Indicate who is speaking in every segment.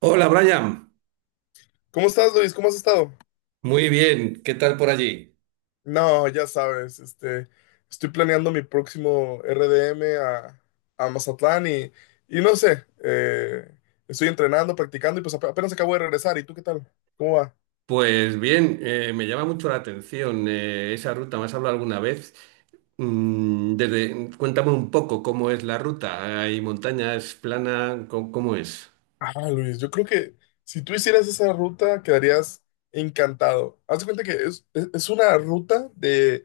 Speaker 1: Hola Brian,
Speaker 2: ¿Cómo estás, Luis? ¿Cómo has estado?
Speaker 1: muy bien, ¿qué tal por allí?
Speaker 2: No, ya sabes, este, estoy planeando mi próximo RDM a Mazatlán y no sé, estoy entrenando, practicando y pues apenas acabo de regresar. ¿Y tú qué tal? ¿Cómo va?
Speaker 1: Pues bien, me llama mucho la atención, esa ruta. ¿Me has hablado alguna vez? Desde, cuéntame un poco cómo es la ruta. ¿Hay montañas, plana? ¿Cómo, cómo es?
Speaker 2: Ah, Luis, yo creo que si tú hicieras esa ruta quedarías encantado. Haz de cuenta que es una ruta de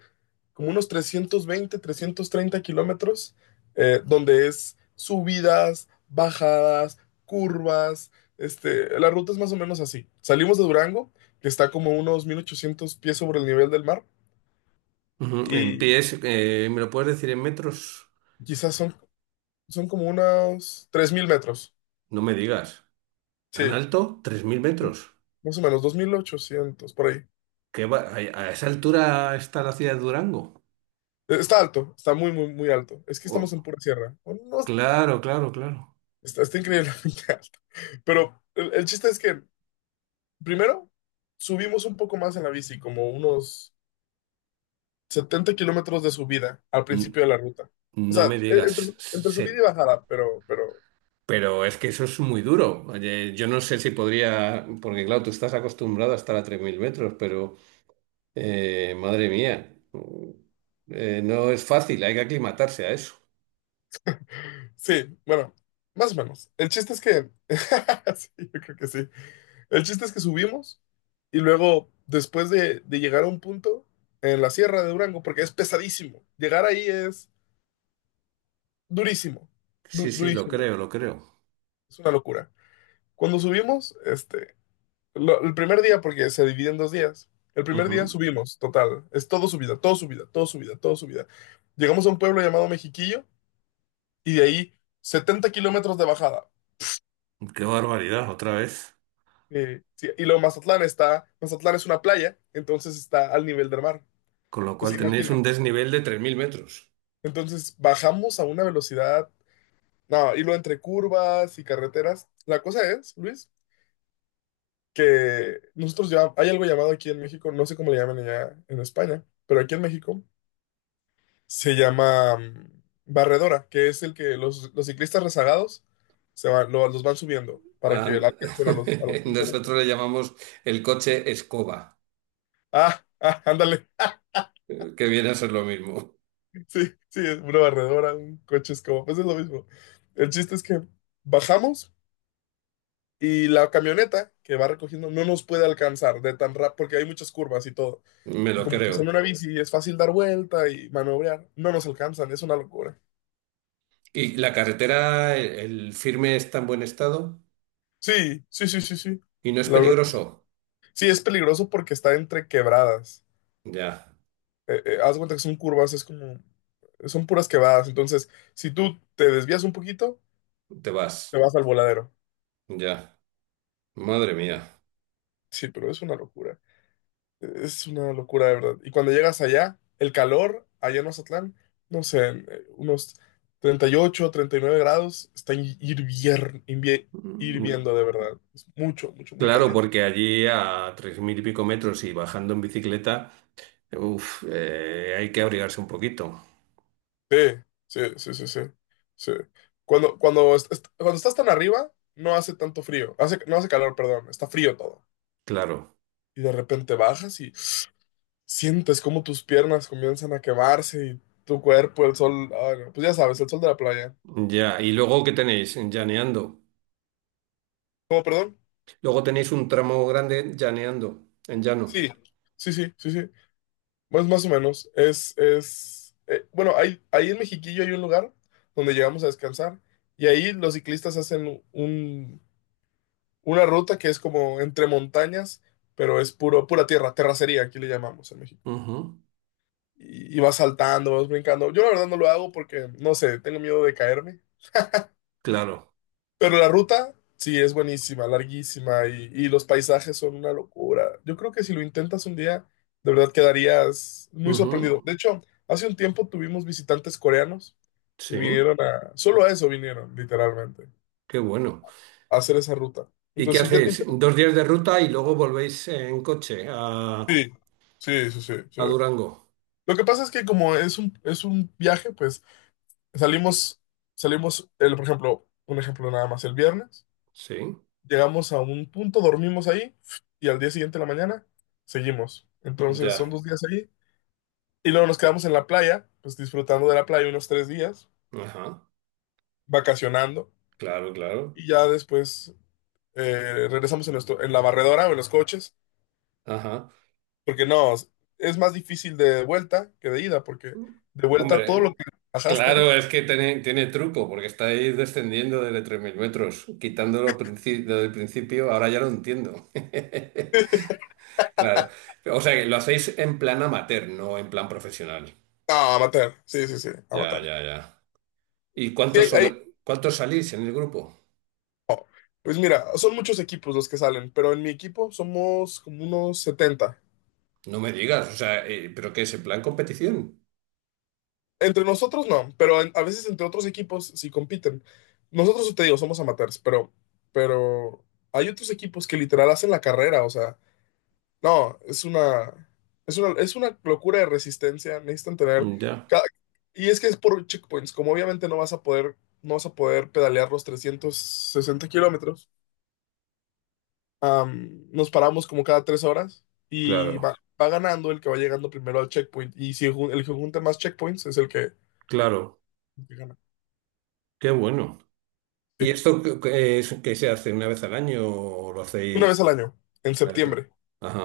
Speaker 2: como unos 320, 330 kilómetros, donde es subidas, bajadas, curvas. Este, la ruta es más o menos así. Salimos de Durango, que está como unos 1800 pies sobre el nivel del mar,
Speaker 1: Ujú. En
Speaker 2: y
Speaker 1: pies, ¿me lo puedes decir en metros?
Speaker 2: quizás son como unos 3000 metros.
Speaker 1: No me digas. ¿Tan
Speaker 2: Sí,
Speaker 1: alto? ¿Tres mil metros?
Speaker 2: más o menos, 2800 por ahí.
Speaker 1: A esa altura está la ciudad de Durango?
Speaker 2: Está alto, está muy, muy, muy alto. Es que
Speaker 1: Oh,
Speaker 2: estamos en pura sierra. Bueno, no,
Speaker 1: claro, claro, claro.
Speaker 2: está increíblemente alto. Pero el chiste es que, primero, subimos un poco más en la bici, como unos 70 kilómetros de subida al
Speaker 1: N-
Speaker 2: principio de la ruta. O
Speaker 1: no
Speaker 2: sea,
Speaker 1: me
Speaker 2: entre,
Speaker 1: digas.
Speaker 2: entre subida y bajada, pero
Speaker 1: Pero es que eso es muy duro. Oye, yo no sé si podría, porque claro, tú estás acostumbrado a estar a 3.000 metros, pero madre mía, no es fácil, hay que aclimatarse a eso.
Speaker 2: sí, bueno, más o menos. El chiste es que, sí, yo creo que sí. El chiste es que subimos y luego, después de llegar a un punto en la sierra de Durango, porque es pesadísimo, llegar ahí es durísimo,
Speaker 1: Sí, sí, lo
Speaker 2: durísimo,
Speaker 1: creo, lo creo.
Speaker 2: es una locura. Cuando subimos, este, el primer día, porque se divide en dos días, el primer día
Speaker 1: Ujú.
Speaker 2: subimos, total, es todo subida, todo subida, todo subida, todo subida. Llegamos a un pueblo llamado Mexiquillo y de ahí 70 kilómetros de bajada.
Speaker 1: Qué barbaridad, otra vez.
Speaker 2: Sí, y luego Mazatlán es una playa, entonces está al nivel del mar.
Speaker 1: Con lo cual
Speaker 2: Entonces,
Speaker 1: tenéis
Speaker 2: imagina,
Speaker 1: un desnivel de tres mil metros.
Speaker 2: entonces bajamos a una velocidad, no, y lo entre curvas y carreteras. La cosa es, Luis, que nosotros ya hay algo llamado aquí en México, no sé cómo le llaman allá en España, pero aquí en México se llama barredora, que es el que los ciclistas rezagados se van, los van subiendo para
Speaker 1: Ah,
Speaker 2: que la alcancen a a los punteros.
Speaker 1: nosotros le llamamos el coche escoba,
Speaker 2: Ah, ah, ándale.
Speaker 1: que viene a ser lo mismo.
Speaker 2: Sí, sí, es una barredora, un coche es como pues es lo mismo. El chiste es que bajamos. Y la camioneta que va recogiendo no nos puede alcanzar de tan rápido, porque hay muchas curvas y todo.
Speaker 1: Me
Speaker 2: Y
Speaker 1: lo
Speaker 2: como pues en
Speaker 1: creo.
Speaker 2: una bici es fácil dar vuelta y maniobrar, no nos alcanzan, es una locura.
Speaker 1: ¿Y la carretera, el firme está en buen estado?
Speaker 2: Sí, sí, sí, sí, sí.
Speaker 1: Y no es
Speaker 2: La verdad, que sí,
Speaker 1: peligroso.
Speaker 2: sí, es peligroso porque está entre quebradas.
Speaker 1: Ya,
Speaker 2: Haz de cuenta que son curvas, es como, son puras quebradas. Entonces, si tú te desvías un poquito,
Speaker 1: te
Speaker 2: te
Speaker 1: vas.
Speaker 2: vas al voladero.
Speaker 1: Ya. Madre mía.
Speaker 2: Sí, pero es una locura. Es una locura, de verdad. Y cuando llegas allá, el calor, allá en Mazatlán, no sé, unos 38, 39 grados, está
Speaker 1: Mm,
Speaker 2: hirviendo de verdad. Es mucho, mucho, muy
Speaker 1: Claro,
Speaker 2: caliente.
Speaker 1: porque allí a tres mil y pico metros y bajando en bicicleta, uf, hay que abrigarse un poquito.
Speaker 2: Sí, sí, sí, sí, sí, sí. Cuando estás tan arriba, no hace tanto frío. Hace, no hace calor, perdón, está frío todo.
Speaker 1: Claro.
Speaker 2: Y de repente bajas y sientes como tus piernas comienzan a quemarse y tu cuerpo, el sol, ay, no, pues ya sabes, el sol de la playa.
Speaker 1: Ya. ¿Y luego qué tenéis? Llaneando.
Speaker 2: ¿Cómo, perdón?
Speaker 1: Luego tenéis un tramo grande llaneando, en llano.
Speaker 2: Sí, sí, sí, sí, sí. Más, más o menos. Es, bueno, hay, ahí en Mexiquillo hay un lugar donde llegamos a descansar y ahí los ciclistas hacen una ruta que es como entre montañas, pero es puro, pura tierra, terracería, aquí le llamamos en México.
Speaker 1: Ujú.
Speaker 2: Y vas saltando, vas brincando. Yo la verdad no lo hago porque, no sé, tengo miedo de caerme.
Speaker 1: Claro.
Speaker 2: Pero la ruta, sí, es buenísima, larguísima y los paisajes son una locura. Yo creo que si lo intentas un día, de verdad quedarías muy sorprendido.
Speaker 1: Ujú.
Speaker 2: De hecho, hace un tiempo tuvimos visitantes coreanos que
Speaker 1: Sí.
Speaker 2: vinieron a... Solo a eso vinieron, literalmente,
Speaker 1: Qué bueno.
Speaker 2: a hacer esa ruta.
Speaker 1: ¿Y qué
Speaker 2: Entonces, si un día te
Speaker 1: hacéis?
Speaker 2: interesa...
Speaker 1: Dos días de ruta y luego volvéis en coche
Speaker 2: Sí, sí, sí, sí, sí.
Speaker 1: a Durango.
Speaker 2: Lo que pasa es que como es es un viaje, pues salimos, salimos, el, por ejemplo, un ejemplo nada más, el viernes.
Speaker 1: Sí.
Speaker 2: Llegamos a un punto, dormimos ahí y al día siguiente de la mañana seguimos. Entonces son
Speaker 1: Ya.
Speaker 2: 2 días ahí y luego nos quedamos en la playa, pues disfrutando de la playa unos 3 días,
Speaker 1: Ajá,
Speaker 2: vacacionando
Speaker 1: claro, claro.
Speaker 2: y ya después regresamos en la barredora o en los coches,
Speaker 1: Ajá.
Speaker 2: porque no, es más difícil de vuelta que de ida, porque de vuelta todo lo
Speaker 1: Hombre,
Speaker 2: que bajaste,
Speaker 1: claro, es que tiene, tiene truco, porque estáis descendiendo desde 3.000 metros, quitándolo desde el principio, ahora ya lo entiendo. Claro. O sea, que lo hacéis en plan amateur, no en plan profesional.
Speaker 2: no, a matar, sí, sí, sí, a
Speaker 1: Ya,
Speaker 2: matar.
Speaker 1: ya, ya. ¿Y
Speaker 2: Sí,
Speaker 1: cuántos, cuántos salís en el grupo?
Speaker 2: pues mira, son muchos equipos los que salen, pero en mi equipo somos como unos setenta.
Speaker 1: No me digas, o sea, ¿pero qué es en plan competición?
Speaker 2: Entre nosotros no, pero a veces entre otros equipos sí compiten. Nosotros, sí te digo, somos amateurs, pero hay otros equipos que literal hacen la carrera, o sea, no, es una locura de resistencia, necesitan tener
Speaker 1: Ya,
Speaker 2: cada- y es que es por checkpoints, como obviamente no vas a poder, no vas a poder pedalear los 360 kilómetros, am, nos paramos como cada 3 horas y
Speaker 1: claro,
Speaker 2: va, va ganando el que va llegando primero al checkpoint, y si el que junta más checkpoints es el
Speaker 1: claro.
Speaker 2: que gana.
Speaker 1: Qué bueno. ¿Y
Speaker 2: Sí.
Speaker 1: esto que es, que se hace una vez al año o lo
Speaker 2: Una
Speaker 1: hacéis?
Speaker 2: vez al año, en
Speaker 1: Maestra.
Speaker 2: septiembre,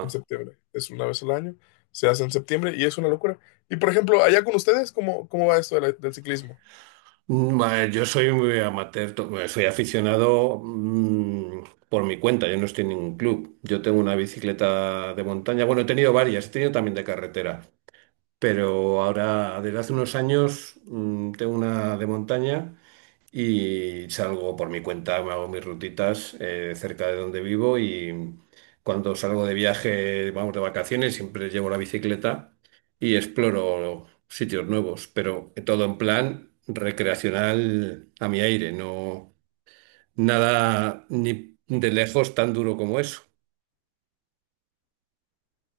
Speaker 2: en septiembre, es una vez al año, se hace en septiembre y es una locura. Y por ejemplo, allá con ustedes, ¿cómo, cómo va esto de del ciclismo?
Speaker 1: A ver, yo soy muy amateur, bueno, soy aficionado, por mi cuenta, yo no estoy en ningún club. Yo tengo una bicicleta de montaña, bueno, he tenido varias, he tenido también de carretera, pero ahora desde hace unos años, tengo una de montaña y salgo por mi cuenta, me hago mis rutitas, cerca de donde vivo, y cuando salgo de viaje, vamos de vacaciones, siempre llevo la bicicleta y exploro sitios nuevos, pero todo en plan recreacional a mi aire, no nada ni de lejos tan duro como eso.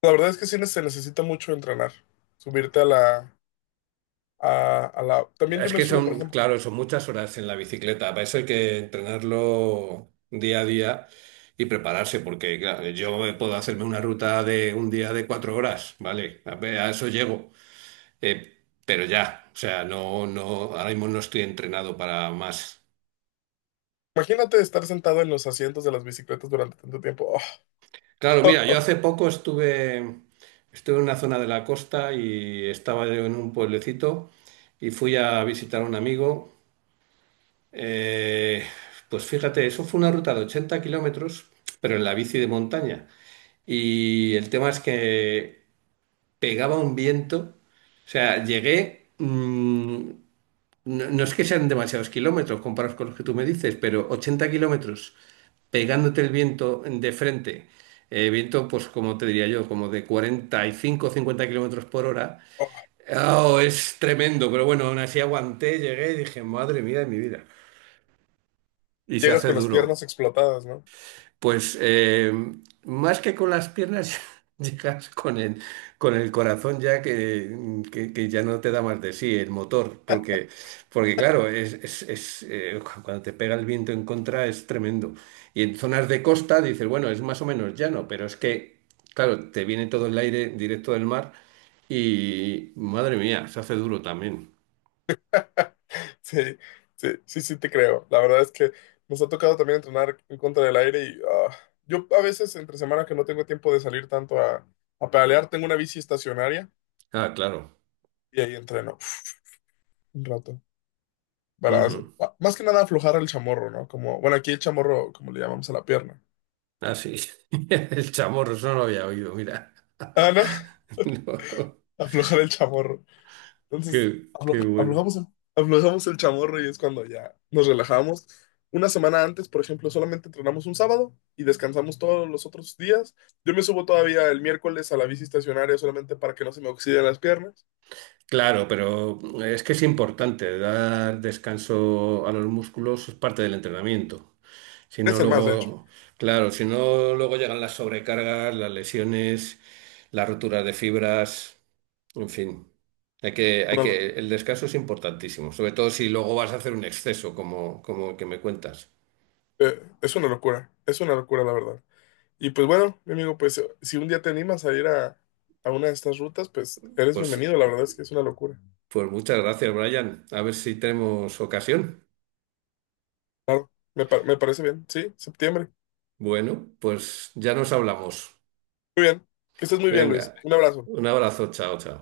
Speaker 2: La verdad es que sí se necesita mucho entrenar, subirte a a la... También yo
Speaker 1: Es
Speaker 2: me
Speaker 1: que
Speaker 2: subo, por
Speaker 1: son,
Speaker 2: ejemplo,
Speaker 1: claro, son muchas horas en la bicicleta. Para eso hay que entrenarlo día a día y prepararse, porque claro, yo me puedo hacerme una ruta de un día de cuatro horas, ¿vale? A ver, a eso llego. Eh, pero ya, o sea, no, no, ahora mismo no estoy entrenado para más.
Speaker 2: imagínate estar sentado en los asientos de las bicicletas durante tanto tiempo.
Speaker 1: Claro, mira, yo hace poco estuve, estuve en una zona de la costa y estaba yo en un pueblecito y fui a visitar a un amigo. Eh, pues fíjate, eso fue una ruta de 80 kilómetros, pero en la bici de montaña. Y el tema es que pegaba un viento. O sea, llegué. No, no es que sean demasiados kilómetros comparados con los que tú me dices, pero 80 kilómetros pegándote el viento de frente. Eh, viento, pues como te diría yo, como de 45 o 50 kilómetros por hora. Oh, es tremendo, pero bueno, aún así aguanté, llegué y dije, madre mía de mi vida. Y se
Speaker 2: Llegas
Speaker 1: hace
Speaker 2: con las piernas
Speaker 1: duro.
Speaker 2: explotadas, ¿no?
Speaker 1: Pues más que con las piernas llegas con el corazón ya que ya no te da más de sí, el motor, porque, porque claro, es, es, cuando te pega el viento en contra es tremendo. Y en zonas de costa dices, bueno, es más o menos llano, pero es que, claro, te viene todo el aire directo del mar y, madre mía, se hace duro también.
Speaker 2: Sí, sí, sí, sí te creo. La verdad es que nos ha tocado también entrenar en contra del aire yo a veces entre semana que no tengo tiempo de salir tanto a pedalear, tengo una bici estacionaria
Speaker 1: Ah, claro.
Speaker 2: y ahí entreno uf, un rato. Para,
Speaker 1: Ujú.
Speaker 2: más que nada aflojar el chamorro, ¿no? Como, bueno, aquí el chamorro, como le llamamos a la pierna.
Speaker 1: Ah, sí. El chamorro, eso no lo había oído, mira.
Speaker 2: Ah, no,
Speaker 1: No.
Speaker 2: aflojar el chamorro. Entonces,
Speaker 1: Qué, qué bueno.
Speaker 2: aflojamos aflojamos el chamorro y es cuando ya nos relajamos. Una semana antes, por ejemplo, solamente entrenamos un sábado y descansamos todos los otros días. Yo me subo todavía el miércoles a la bici estacionaria solamente para que no se me oxiden las piernas.
Speaker 1: Claro, pero es que es importante dar descanso a los músculos, es parte del entrenamiento. Si no
Speaker 2: Es el más, de hecho.
Speaker 1: luego, claro, si no luego llegan las sobrecargas, las lesiones, las roturas de fibras, en fin. Hay
Speaker 2: Una lo-
Speaker 1: que, el descanso es importantísimo, sobre todo si luego vas a hacer un exceso, como, como el que me cuentas.
Speaker 2: es una locura, la verdad. Y pues bueno, mi amigo, pues si un día te animas a ir a una de estas rutas, pues eres
Speaker 1: Pues,
Speaker 2: bienvenido. La verdad es que es una locura.
Speaker 1: pues muchas gracias, Brian. A ver si tenemos ocasión.
Speaker 2: Claro, me, me parece bien. Sí, septiembre.
Speaker 1: Bueno, pues ya nos hablamos.
Speaker 2: Muy bien. Que estés muy bien,
Speaker 1: Venga,
Speaker 2: Luis. Un abrazo.
Speaker 1: un abrazo, chao, chao.